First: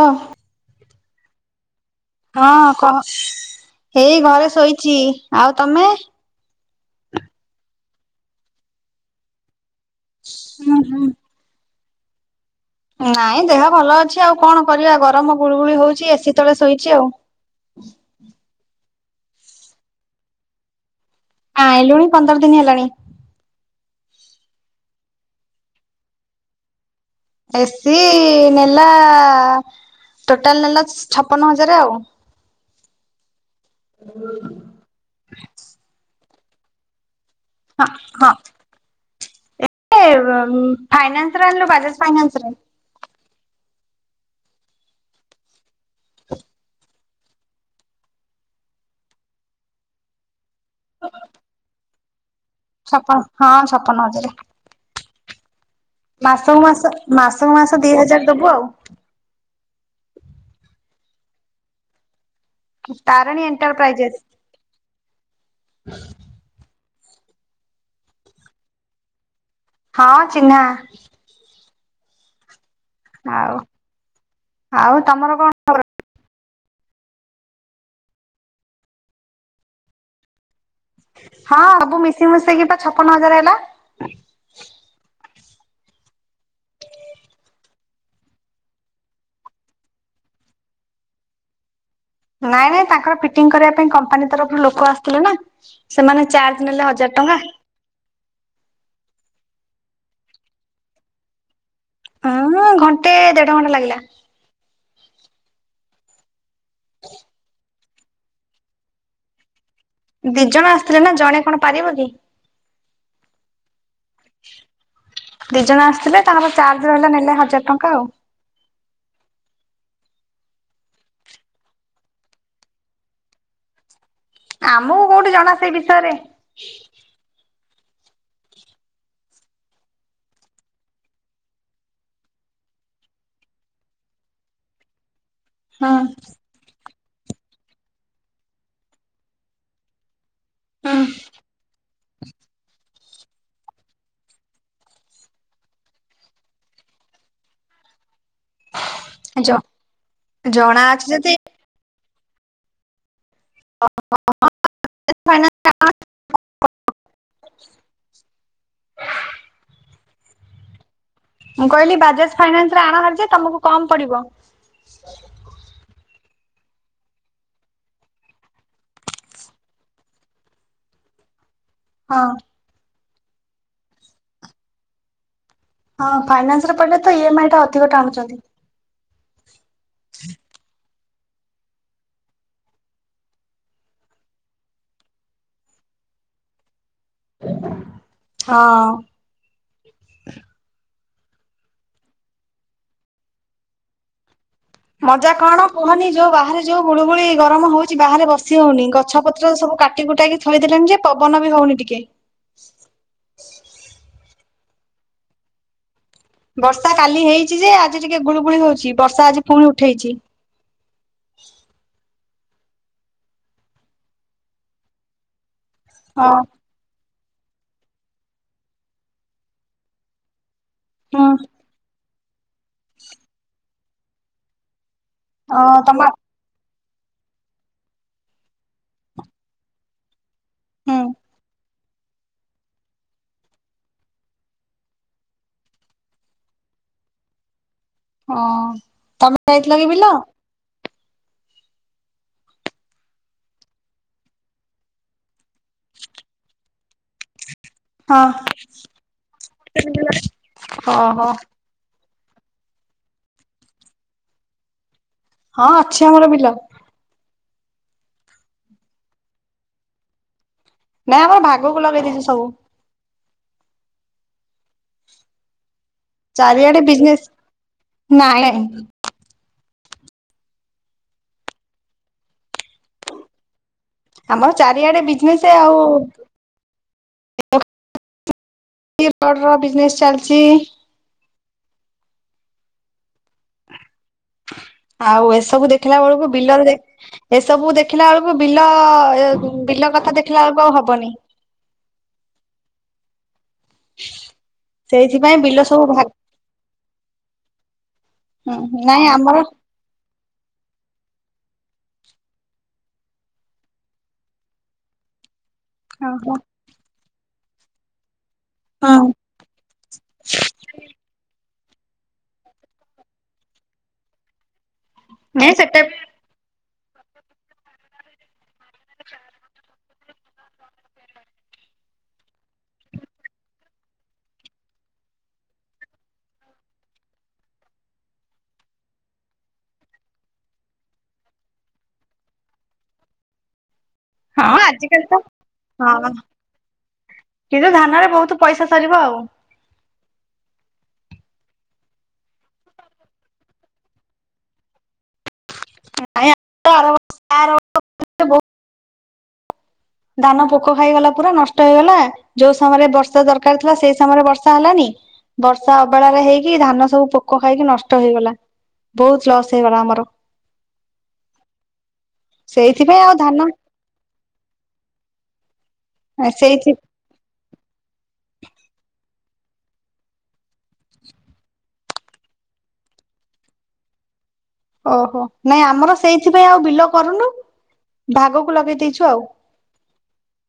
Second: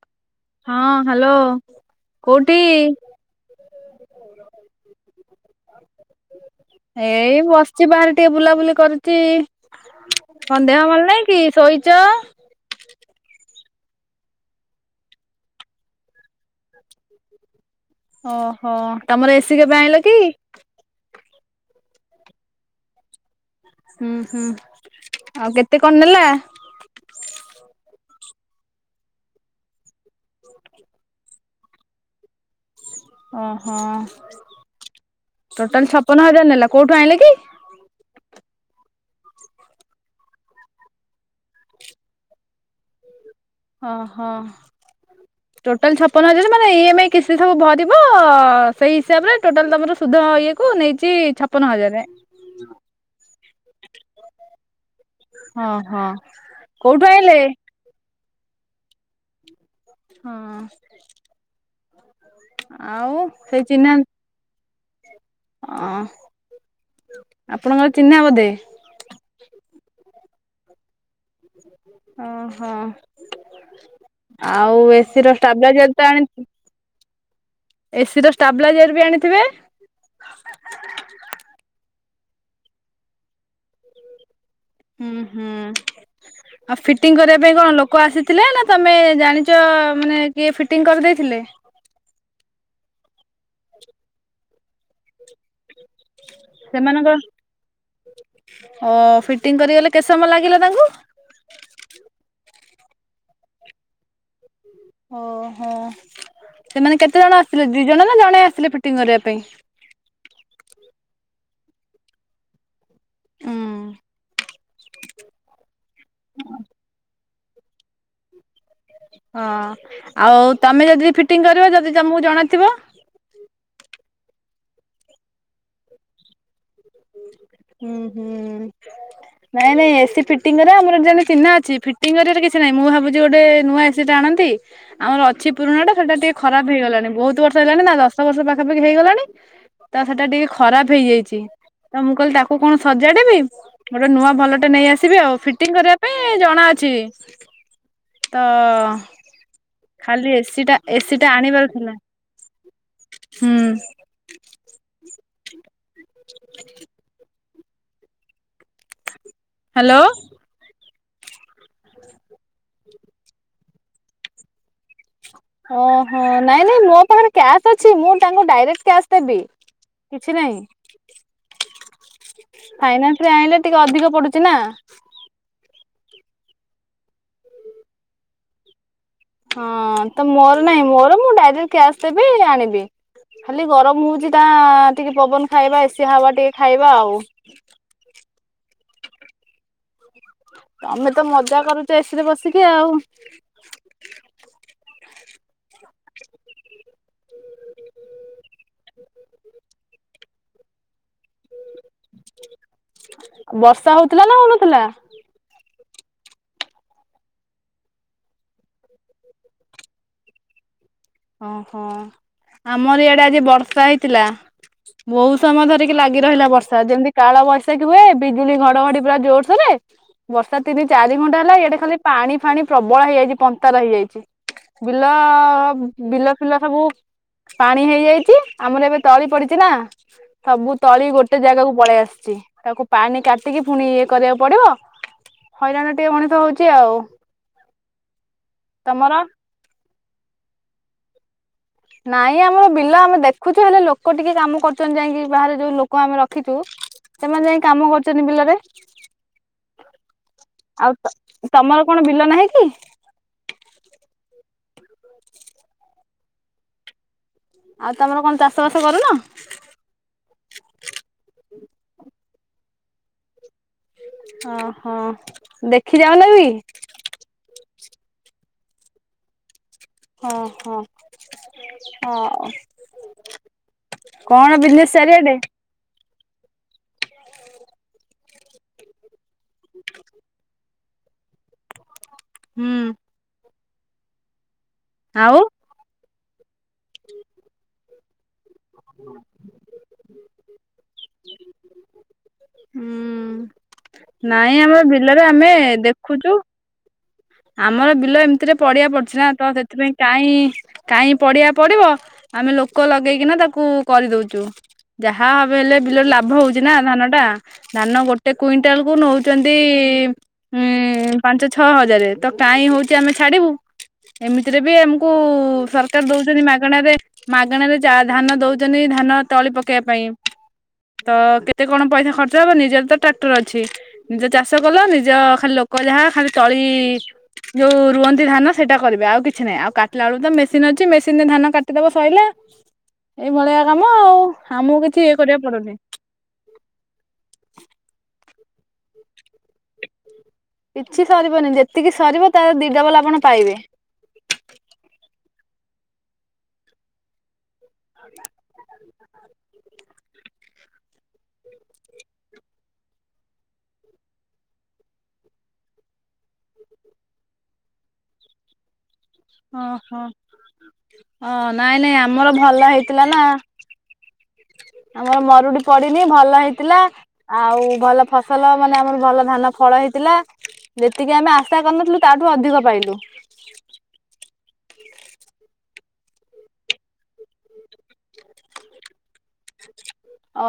ଅ ହଁ ହ୍ୟାଲୋ କୋଉଠି? ହେଇ ଘରେ ଶୋଇଛି ଆଉ ତମେ? ଏଇଁ ବସିଛି ବାହାରେ ଟିକେ ବୁଲାବୁଲି କରିୁଚି କଣ ହୁଁ ଦେହ ହୁଁ। ଭଲ ନାଇଁ କି ଶୋଇଛ? ନାଇଁ ଦେହ ଭଲ ଅଛି ଆଉ କଣ କରିବା ଗରମ ଗୁଳୁ ଗୁଳି ହଉଛି ଏସିି ତଳେ ଶୋଇଛି ଆଉ ଓହୋ ତମର ଏସି କେବେ ଆଣିଲ କି? ଆଇଁଲୁଣି ପନ୍ଦର ଦିନ ହେଲାଣି। ହୁଁ ହୁଁ ଆଉ କେତେ କଣ ନେଲା? ଏସିି ନେଲା ଟୋଟାଲ ନେଲା ଛପନ ହଜାର ଆଉ ଓହୋ ଟୋଟାଲ ଛପନ ହଜାର ନେଲା କୋଉଠୁ ଆଣିଲେ କି? ହଁ। ଏ--ଫାଇନାନ୍ସ ରେ ଆଣିଲୁ ବାଜାଜ ଫାଇନାନ୍ସରେ। ଓ ହୋ ଟୋଟାଲ ଛପନ ହଜାର ମାନେ ଇ ଏମ୍ ଆଇ କିସ୍ତି ସବୁ ଭରିବ ସେଇ ହିସାବରେ ଟୋଟାଲ ତମର ସୁଧ ଇଏ କୁ ନେଇଚି ଛପନ ହଜାର। ଛପ ହଁ ଛପନହଜାରେ। ହଁ ହଁ। ମାସକୁ ମାସ କୋଉଠୁ ଆଣିଲେ ମାସକୁ ମାସ ଦି ହଜାର ଦବୁ ଆଉ। ହଁ ଆଉ ତାରିଣୀ ସେଇ ଚିହ୍ନା ଏଣ୍ଟରପ୍ରାଇଜେସ୍। ହ। ଆପଣଙ୍କର ଚିହ୍ନା ବୋଧେ। ହଁ ଚିହ୍ନା। ଓଃ ହୋ ଆଉ ଆଉ ଏସି ତମର ର କଣ ଖବର? ଷ୍ଟାବିଲାଇଜରଟା ଆଣି ଏସିିର ଷ୍ଟାବିଲାଇଜର ବି ଆଣିଥିବେ। ହଁ ସବୁ ମିଶି ମୂଷା କି ବା ଛପନ ହଜାର ହେଲା। ହୁଁ ହୁଁ ଆଉ ଫିଟିଂ କରିବା ପାଇଁ କଣ ଲୋକ ଆସିଥିଲେ ନା ତମେ ଜାଣିଛ ମାନେ କିଏ ଫିଟିଂ କରିଦେଇଥିଲେ। ନାଇଁ ନାଇଁ ତାଙ୍କର ଫିଟିଙ୍ଗ କରିବା ପାଇଁ କମ୍ପାନୀ ତରଫରୁ ଲୋକ ଆସିଥିଲେ ନା। ସେମାନେ ଚାର୍ଜ ନେଲେ ସେମାନଙ୍କର ହଜାର ଟଙ୍କା। ଓ ଫିଟିଙ୍ଗ କରିଗଲେ କେତେ ସମୟ ଲାଗିଲା ତାଙ୍କୁ? ହୁଁ ଘଣ୍ଟେ ଦେଢ ଘଣ୍ଟା ଲାଗିଲା। ଓଃ ହୋ ସେମାନେ କେତେ ଜଣ ଆସିଲେ ଦି ଜଣ ନା ଜଣେ ଆସିଲେ ଫିଟିଂ କରିବା ପାଇଁ। ଦି ଜଣ ଆସିଥିଲେ ନା ଜଣେ କଣ ପାରିବ କି। ଉଁ ଦି ଜଣ ଆସିଥିଲେ ତାଙ୍କର ଚାର୍ଜ ରହିଲା ନେଲେ ହଜାର ଟଙ୍କା ଆଉ। ହଁ ଆଉ ତମେ ଯଦି ଫିଟିଙ୍ଗ କରିବ ଯଦି ତମକୁ ଜଣାଥିବ। ଆମକୁ କୋଉଠି ଜଣା ସେଇ ବିଷୟରେ। ହୁଁ ହୁଁ। ନାଇଁ ନାଇଁ ଏସି ଫିଟିଂ କରିବା ଆମର ଜଣେ ଚିହ୍ନା ଅଛି ଫିଟିଙ୍ଗ କରିବାର କିଛି ନାହିଁ ମୁଁ ଭାବୁଛି ଗୋଟେ ନୂଆ ଏସି। ସେ ଜାଣନ୍ତି ଆମର ଅଛି। ପୁରୁଣା ଟା ହୁଁ ସେଟା ଟିକେ ଖରାପ ହେଇଗଲାଣି ବହୁତ ବର୍ଷ ହେଇଲାଣି ନା ଦଶ ବର୍ଷ ପାଖାପାଖି ହେଇଗଲାଣି ତ ସେଟା ଟିକେ। ଖରାପ ହୁଁ ହେଇଯାଇଛି ତ ମୁଁ କହିଲି ତାକୁ କଣ ସଜାଡିବି। ଗୋଟେ ନୂଆ ଭଲଟେ ନେଇ ଆସିବି ଆଉ ଫିଟିଙ୍ଗ କରିବା ପାଇଁ ଜଣା ଅଛି। ତ। ଖାଇଛ। ଖାଲି ଏସି ଟା ଏସି ଟା ଆଣିବାର ଥିଲା। ହୁଁ। [unintelligible] ହ୍ୟାଲୋ। ମୁଁ କହିଲି ବାଜାଜ ଫାଇନାନ୍ସରେ ଆଣ ହେରି ଯେ ତମକୁ କମ ପଡିବ। ଓଃ ହୋ ନାଇଁ ନାଇଁ ମୋ ପାଖରେ କ୍ୟାସ୍ ଅଛି ମୁଁ ତାଙ୍କୁ ଡାଇରେକ୍ଟ କ୍ୟାସ୍ ଦେବି। କିଛି ନାହିଁ। ହଁ। ଫାଇନାନ୍ସ ରେ ଆଣିଲେ ଟିକେ ଅଧିକ ପଡୁଛି ନା। ହଁ ଫାଇନାନ୍ସ ରେ ପଡ଼ିଲେ ତ ଇ ଏମ୍ ଆଇ ଟା ଅଧିକ ଟାଣୁଛନ୍ତି। ହଁ ତ ମୋର ନାହିଁ ମୋର ମୁଁ ଡାଇରେକ୍ଟ କ୍ୟାସ୍ ଦେବି ଆଣିବି। ଖାଲି ଗରମ ହଉଛି ତା ଟିକେ ପବନ ଖାଇବା ଏସିି ହାୱା ଟିକେ ଖାଇବା ଆଉ। ହଁ। ତମେ ତ ମଜା କରୁଛ ଏସିରେ ବସିକି ଆଉ। ମଜା କଣ କୁହନି, ଯୋଉ ବାହାରେ ଯୋଉ ଗୁଳୁଗୁଳି ଗରମ ହଉଛିି ବାହାରେ ବସି ବସି ହଉନି। ଗଛ ପତ୍ର ସବୁ କାଟି କୁଟାକି ଥୋଇଦେଲେଣି ଯେ, ପବନ ବି ହଉନି ଟିକେ। ବର୍ଷା ହଉଥିଲା ନା ହଉନଥିଲା? ବର୍ଷା କାଲି ହେଇଛି ଯେ ଆଜି ଟିକେ ଗୁଳୁଗୁଳି ହଉଛି, ବର୍ଷା ଆଜି ଫୁଣି ଉଠେଇଛି। ହଁ, ହଁ। ଆମର ଇଆଡେ ଆଜି ବର୍ଷା ହେଇଥିଲା। ବହୁ ସମୟ ଧରି ଠିକ୍ ଲାଗି ହଁ ରହିଲା ବର୍ଷା। ଯେମିତି କାଳ ବୈଶାଖୀ ହୁଏ, ବିଜୁଳି ଘଡଘଡି ପୁରା ଜୋରସୋରରେ ବର୍ଷା ତିନି ଚାରି ହୁଁ ଘଣ୍ଟା ହେଲା, ଇଆଡେ ଖାଲି ପାଣି ଫାଣି ପ୍ରବଳ ହେଇଯାଇଛି, ପନ୍ତର ହେଇଯାଇଛି। ବିଲ, ଅ ତମ ବିଲ ଫିଲ ସବୁ ପାଣି ହେଇଯାଇଛି, ଆମର ଏବେ ତଳି ପଡିଚି ନା ସବୁ ହୁଁ ତଳି ଗୋଟେ ଜାଗାକୁ ପଳେଇ ଆସିଚି। ତାକୁ ପାଣି କାଟିକି, ପୁଣି ଇଏ କରିବାକୁ ପଡିବ ହଇରାଣ ଟିକେ ମଣିଷ ହଉଛି ଆଉ। ହଁ, ତମର ତମେ ଯାଇଥିଲ କି ବିଲ? ନାଇଁ, ଆମର ବିଲ ଆମେ ଦେଖୁଛୁ, ହେଲେ ଲୋକ ଟିକେ କାମ କରୁଛନ୍ତି ଯାଇଁକି ବାହାରେ ଯୋଉ ଲୋକ ଆମେ ରଖିଛୁ ସେମାନେ ଯାଇ କାମ କରୁଛନ୍ତି ହଁ ବିଲରେ, ଆଉ ଓହୋ ସା ତମର କଣ ବିଲ ନାହିଁ କି? ହଁ, ଅଛି ଆମର ବିଲ। ଆଉ ତମର କଣ ଚାଷ ବାସ କରୁନ? ନାଇଁ, ଆମର ଭାଗକୁ ଲଗେଇ ଦେଇଛୁ ସବୁ। ଓହୋ। ଦେଖି ଯାଉନା ବି? ବିଜନେସ୍ ନାଇଁ ହଁ, ହଁ। ହଁ ଆମର ଚାରିଆଡେ ବିଜନେସ୍ ଆଉ ଏଇ ରଡର ବିଜନେସ ଚାଲିଚି ହୁଁ। ଆଉ ଏସବୁ ଦେଖିଲା ବେଳକୁ, ବିଲରେ ଦେଖ, ଏସବୁ ଦେଖ ଦେଖିଲା ବେଳକୁ ବିଲ, ଅ ବିଲ କଥା ଦେଖିଲା ବେଳକୁ ଆଉ ହବନି। ହୁଁ। ନାଇଁ, ଆମର ବିଲରେ ସେଇଥିପାଇଁ ଆମେ ବିଲ ସବୁ ଭାଗ ଦେଖୁଚୁ ଆମର ବିଲ ଏମତିରେ ହୁଁ ପଡିଆ ନାଇଁ ପଡିଛି ନା, ଆମର ତ ସେଥିପାଇଁ କାହିଁ କାହିଁ ପଡିଆ ପଡିବ, ଆମେ ଲୋକ ଲଗେଇକିନା ତାକୁ କରିଦଉଚୁ। ଯାହା ହବେ ହେଲେ ବିଲରେ ଲାଭ ଓହୋ ହଉଛି ନା, ଧାନଟା। ଧାନ ଗୋଟ ଗୋଟେ କୁଇଣ୍ଟାଲକୁ ହଁ ନଉଚନ୍ତି, ଉମ୍ ପାଞ୍ଚ ଛଅ ହଜାରେ। ତ କାହିଁ ହଉଛି ଆମେ ଛାଡିବୁ, ଏମିତିରେ ବି ଆମକୁ ନାଇଁ ସେଟା ସରକାର ଦଉଚନ୍ତି ମାଗ ମାଗଣରେ, ମାଗଣାରେ ଚା ଧାନ ଦଉଛନ୍ତି, ଧାନ ତଳି ପକେଇବା ପାଇଁ ତ କେତେ କଣ ପଇସା ଖର୍ଚ୍ଚ ହବନି, ନିଜର ତ ଟ୍ରାକ୍ଟର ଅଛି। ନିଜ ଚାଷ କଲ, ନିଜ ଖାଲି ଲୋକ ଯାହା ଖାଲି ତଳି ଯୋଉ ରୁଅଁନ୍ତି ଧାନ ସେଇଟା କରିବେ ଆଉ କିଛି ନାହିଁ ଆଉ କାଟିଲା ବେଳକୁ ତ ମେସିନ ଅଛି, ମେସିନରେ ଧାନ କାଟିଦବ ସଇଲା ଏଇଭଳିଆ କାମ ଆଉ। ହଁ, ଆମକୁ କିଛି ଆଜିକାଲି ଇଏ ତ କରିବାକୁ ପଡୁନି। ହଁ ନିଜ ଧାନରେ ବହୁତ ପଇସା ସରିବ ଆଉ। କିଛି ସରିବନି, ଯେତିକି ସରିବ ତାର ଦି ଡବଲ ଆପଣ ପାଇବେ। ଆଜ୍ଞା। ବହୁତ ଧାନ ପୋକ ଖାଇଗଲା ପୁରା, ନଷ୍ଟ ହେଇଗଲା ଯୋଉ ସମୟରେ ବର୍ଷା ଦରକାର ଥିଲା, ସେଇ ସମୟରେ ବର୍ଷା ହେଲାନି ବର୍ଷା ଅବେଳାରେ ହେଇକି, ଧାନ ସବୁ ପୋକ ଖାଇକି, ନଷ୍ଟ ହେଇଗଲା। ବହୁତ ଲସ୍ ହେଇଗଲା ଓହୋ। ଆମର। ହଁ ନାଇଁ ନାଇଁ ଆମର ଭଲ ସେଇଥିପାଇଁ ହେଇଥିଲା ଆଉ ନା। ଧାନ ଆମର ମରୁଡି ପଡିିନି ଭଲ ସେଇଥି ହେଇଥିଲା। ଆଉ ଭଲ ଫସଲ ମାନେ ଆମର ଭଲ ଧାନ ଫଳ ହେଇଥିଲା। ଯେତିକି ଆମେ ଆଶା କରିନଥିଲୁ ତାଠୁ ଅଧିକ ପାଇଲୁ। ଓହୋ। ନାଇଁ ଆମର ସେଇଥିପାଇଁ ଆଉ ବିଲ କରୁନୁ। ଭାଗକୁ ଲଗେଇ ଦେଇଚୁ ଆଉ।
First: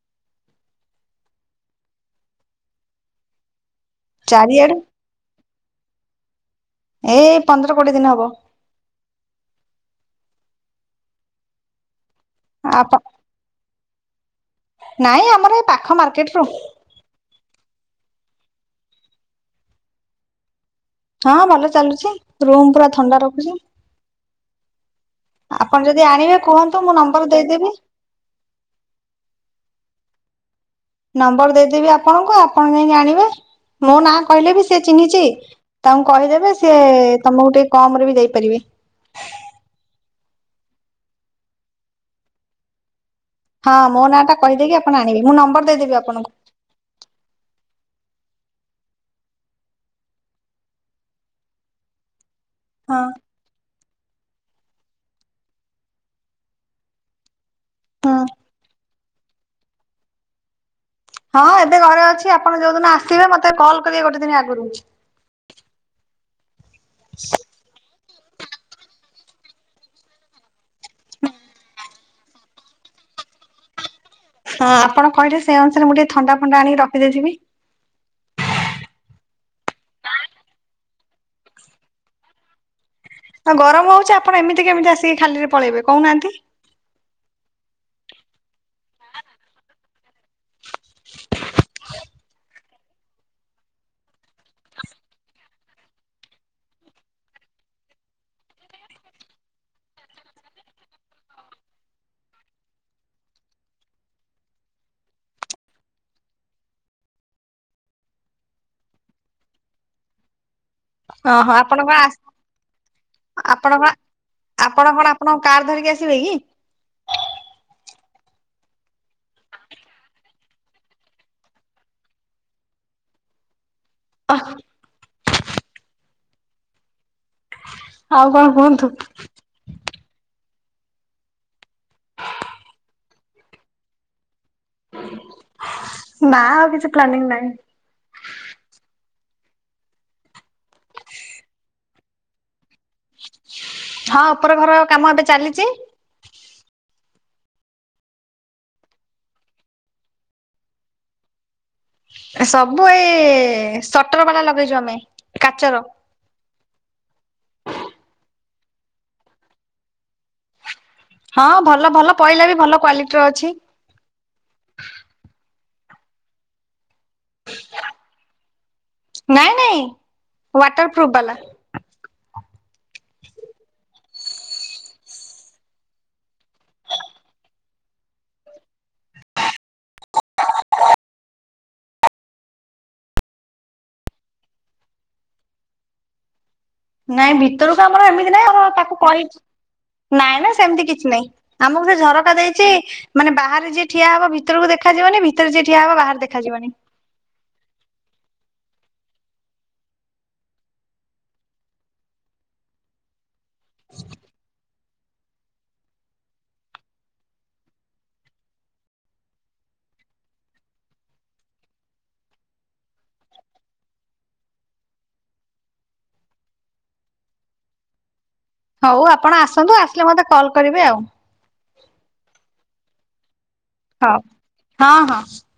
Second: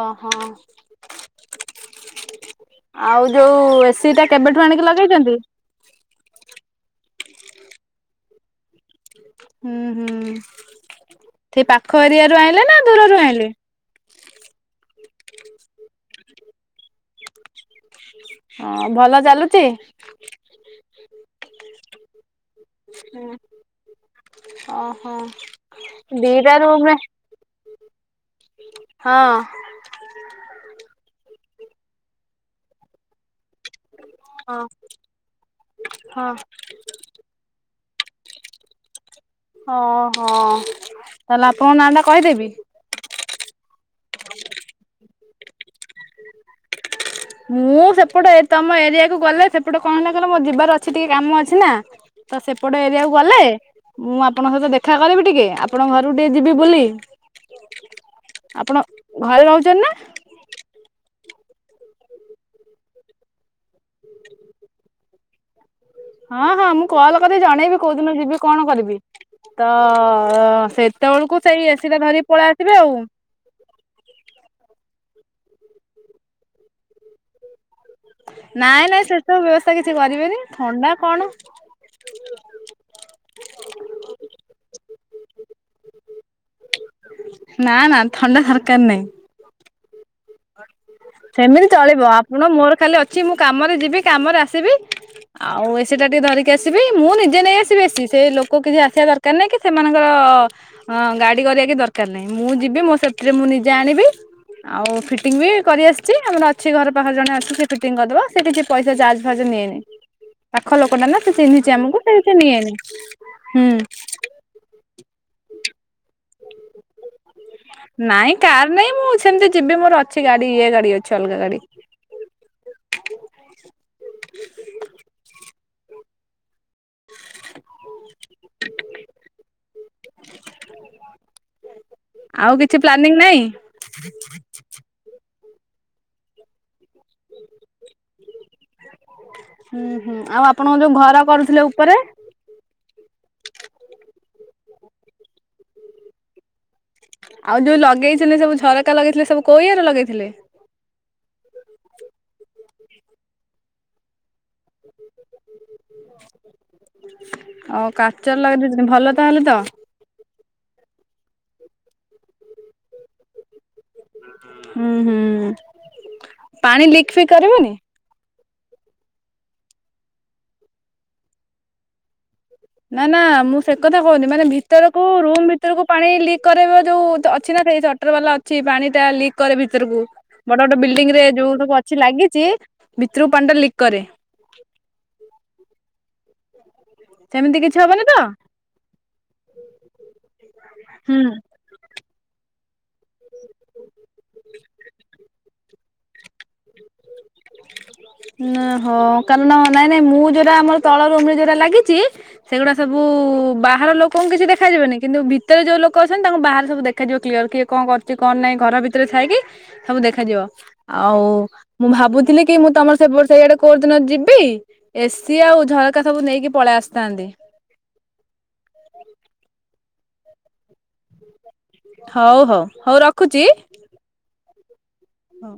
ଅ ହଁ। ଆଉ ଯୋଉ ଏସ୍ [unintelligible] କେବେଠୁ ଚାରିଆଡେ ଆଣିକି ଲଗେଇଛନ୍ତି? ଏ ପନ୍ଦର କୋଡିଏ ଦିନ ହବ। ହୁଁ ହୁଁ। ସେଇ ପାଖ ଏରିଆରୁ ଆଣିଲେ ନା ଆପ ଦୂରରୁ ଆଣିଲେ? ନାଇଁ ଆମର ଏ ପାଖ ମାର୍କେଟରୁୁ। ହଁ। ଭଲ ଚାଲୁଚି? ହଁ ଭଲ ଚାଲୁଚି। ରୁମ୍ ପୁରା ଥଣ୍ଡା ରଖୁଚି। ଓହୋ। ଆପଣ ଯଦି ଆଣିବେ ଦିଟା କୁହନ୍ତୁ ମୁଁ ରୁମରେ ନମ୍ବର ଦେଇଦେବି। ହଁ। ନମ୍ବର ଦେଇଦେବି ଆପଣଙ୍କୁ ଆପଣ ଯାଇଁକି ଆଣିବେ। ମୋ ନାଁ କହିଲେ ହଁ ବି ସେ ଚିହ୍ନିଚି। ତାଙ୍କୁ ହଁ। କହିଦେବେ ସିଏ ତମକୁ ଟିକେ କମ୍ ରେ ବି ଦେଇପାରିବେ। ହଁ ହଁ। ତାହେଲେ ଆପଣଙ୍କ ନାଁ ଟା କହିଦେବି? ହଁ ମୋ ନାଁ ଟା କହିଦେଇକି ଆପଣ ଆଣିବେ। ମୁଁ ନମ୍ବର ଦେଇଦେବି ଆପଣଙ୍କୁ। ମୁଁ ସେପଟେ ତମ ଏରିଆକୁ ଗଲେ ସେପଟେ କଣ ହେଲା କହିଲ ମୋର ଯିବାର ଅଛି ଟିକେ କାମ ଅଛି ନା। ତ ସେ ପଟ ହଁ ଏରିଆକୁ ଗଲେ ମୁଁ ଆପଣଙ୍କ ସହିତ ଦେଖା କରିବି ଟିକେ। ଆପଣଙ୍କ ଘରକୁ ଟିକେ ଯିବି ବୁଲି। ହଁ ଆପଣ ଘରେ ରହୁଛନ୍ତି ନା? ହଁ ଏବେ ଘରେ ଅଛି। ଆପଣ ଯୋଉ ଦିନ ଆସିବେ ମତେ କଲ୍ କରିବେ ଗୋଟେ ଦିନି ଆଗରୁ। ହଁ ହଁ ମୁଁ କଲ୍ କରିିକି ଜଣେଇବି କୋଉଦିନ ଯିବି କଣ କରିବି। ତ ସେତେବେଳକୁ ସେଇ ଏସି ଟା ଧରିକି ପଳେଇ ଆସିବି ଆଉ। ହଁ ଆପଣ କହିଲେ ସେଇ ଅନୁସାରେ ମୁଁ ଟିକେ ଥଣ୍ଡା ଫଣ୍ଡା ଆଣିକି ରଖିଦେଇଥିବି। ନାଇଁ ନାଇଁ ସେ ସବୁ ବ୍ୟବସ୍ଥା କିଛି କରିବେନି। ଥଣ୍ଡା କଣ ଆ ଗରମ ହଉଚି ଆପଣ ଏମିତି କେମିତି ଆସିକି ଖାଲିରେ ପଳେଇବେ କହୁନାହାନ୍ତି। ନା ନା ଥଣ୍ଡା ଦରକାର ନାହିଁ। ସେମିତି ଚଳିବ। ଆପଣ ମୋର ଖାଲି ଅଛି ମୁଁ କାମରେ ଯିବି କାମରେ ଆସିବି। ଆଉ ଏସି ଟା ଟିକେ ଧରିକି ଆସିବି। ମୁଁ ନିଜେ ନେଇ ଆସିବି ଏସି। ସେ ଲୋକ କିଛି ଆସିବା ଦର୍ କାର୍ ନାହିଁ କି ସେମାନଙ୍କର ଅ ଗାଡି କରିବା କିଛି ଦର କାର ନାଇଁ। ମୁଁ ଯିବି ମୋ ସେଫ୍ଟି ରେ ମୁଁ ନିଜେ ଆଣିବି। ଆଉ ଫିଟିଙ୍ଗ ବି କରିଆସିଚି। ଆମର ଅଛି ଘର ପାଖରେ ଜଣେ ଅଛି ସେ ଫିଟିଙ୍ଗ କରିଦବ। ସେ କିଛି ପଇସା ଚାର୍ଜ ଫାର୍ଜ ନିଏନି। ପାଖ ଲୋକଟା ନା ସେ ଓହୋ ଚିହ୍ନିଚି ଆପଣ କଣ ଆମକୁ ଆସ ସେ କିଛି ନିଏନି। ଆପଣ କଣ ହୁଁ। ଆପଣ କଣ ଆପଣଙ୍କ କାର୍ ଧରିକି ଆସିବେ କି? ନାଇଁ କାର ନାଇଁ ମୁଁ ସେମିତି ଯିବି ମୋର ଅଛି ଗାଡି ଇଏ ଗାଡି ଅଛି ଅଲଗା ଗାଡି। [unintelligible] ହୁଁ ଆଉ କଣ କୁହନ୍ତୁ? ଆଉ କିଛି ପ୍ଲାନିଂ ନାହିଁ? ହ ନା ଆଉ କିଛି ପ୍ଲାନିଂ ନାହିଁ। ଉଁ ହୁଁ। ଆଉ ଆପଣଙ୍କ ଯୋଉ ଘର କରୁଥିଲେ ଉପରେ? ହଁ ଉପର ଘର କାମ ଏବେ ଚାଲିଚି। ଆଉ ଯଉ ଲଗେଇଥିଲେ ସବୁ ଝରକା ଲଗେଇଥିଲେ ସବୁ କୋଉ ଇଏ ର ଲଗେଇଥିଲେ? ହ ସବୁ ଏ ସଟର ବାଲା ଲଗେଇଚୁ ଆମେ କାଚର। ଓ କାଚର ଲଗେଇଦେଇଛନ୍ତି। ଭଲ ତାହେଲେ ତ? ହଁ ଭଲ ଭଲ ପଇଲା ବି, ଭଲ କ୍ୱାଲିଟିର ଅଛି। ହୁଁ ହୁଁ ପାଣି ଲିକ୍ ଫିକ୍ କରିବନି? ନାଇଁ ନାଇଁ ୱାଟର୍ ପ୍ରୁଫ୍ ବାଲା। ନାଁ ନାଁ ମୁଁ ସେ କଥା କୋହୁନି ମାନେ ଭିତରକୁ ରୁମ୍ ଭିତରକୁ ପାଣି ଲିକ କରାଇବ ଯୋଉ ଅଛି ନା ସେଇ ଟର୍ ବାଲା ଅଛି ପାଣି ଟା ଲିକ୍ କରେ ଭିତରୁକୁ। ବଡ ବଡ ବିଲ୍ଡିଂ ରେ ଯୋଉ ଅଛି ଲାଗିଛି ଭିତରୁ ପାଣିଟା ଲିକ୍ କରେ। ନାଇଁ ସେମିତି କିଛି ଭିତରକୁ ହବନି ଆମର ତ? ଏମିତି ନାଇଁ ଆମର ତାକୁ କହି ନାଇଁ ନାଁ ସେମିତି କିଛି ହୁଁ। ନାଇଁ। ଆମକୁ ସେ ଝରକା ଦେଇଚି ମାନେ ବାହାରେ ଯିଏ ଠିଆ ହବ ଭିତରକୁ ଦେଖାଯିବନି ଭିତରେ ଯିଏ ଠିଆ ହେବ ବାହାର ଦେଖାଯିବନି। ନା ହଁ କାରଣ ନାଇଁ ନାଇଁ ମୁଁ ଯୋଉଟା ଆମର ତଳ ରୁମରେଯୋଉଟା ଲାଗିଚି ସେଗୁଡା ସବୁ ବାହାର ଲୋକଙ୍କୁ କିଛି ଦେଖାଯିବନି କିନ୍ତୁ ଭି ଭିତରେ ଯୋଉ ଲୋକ ଅଛନ୍ତି ତାଙ୍କୁ ବାହାରେ ସବୁ ଦେଖାଯିବ କ୍ଲିୟର କିଏ କଁ କରୁଚି କଣ ନାଁଇ ଘର ଭିତରେ ଥାଇକି। ସବୁ ଦେଖାଯିବ ଆଉ ମୁଁ ଭାବୁଥିଲି କି ମୁଁ ତମର ସେ ବର୍ ସେଇଆଡେ କୋଉ ଦିନ ଯିବି। ଏସି ଆଉ ଝରକା ସବୁ ନେଇକି ପଳେଇ ଆସିଥାନ୍ତି। ହୋଉ ଆପଣ ଆସନ୍ତୁ ଆସିଲେ ମତେ କଲ୍ କରିବେ ଆଉ। ହୋଉ ହୋଉ ହୋଉ ରଖୁଚି। ହଁ ହଁ ହଁ। ହଁ।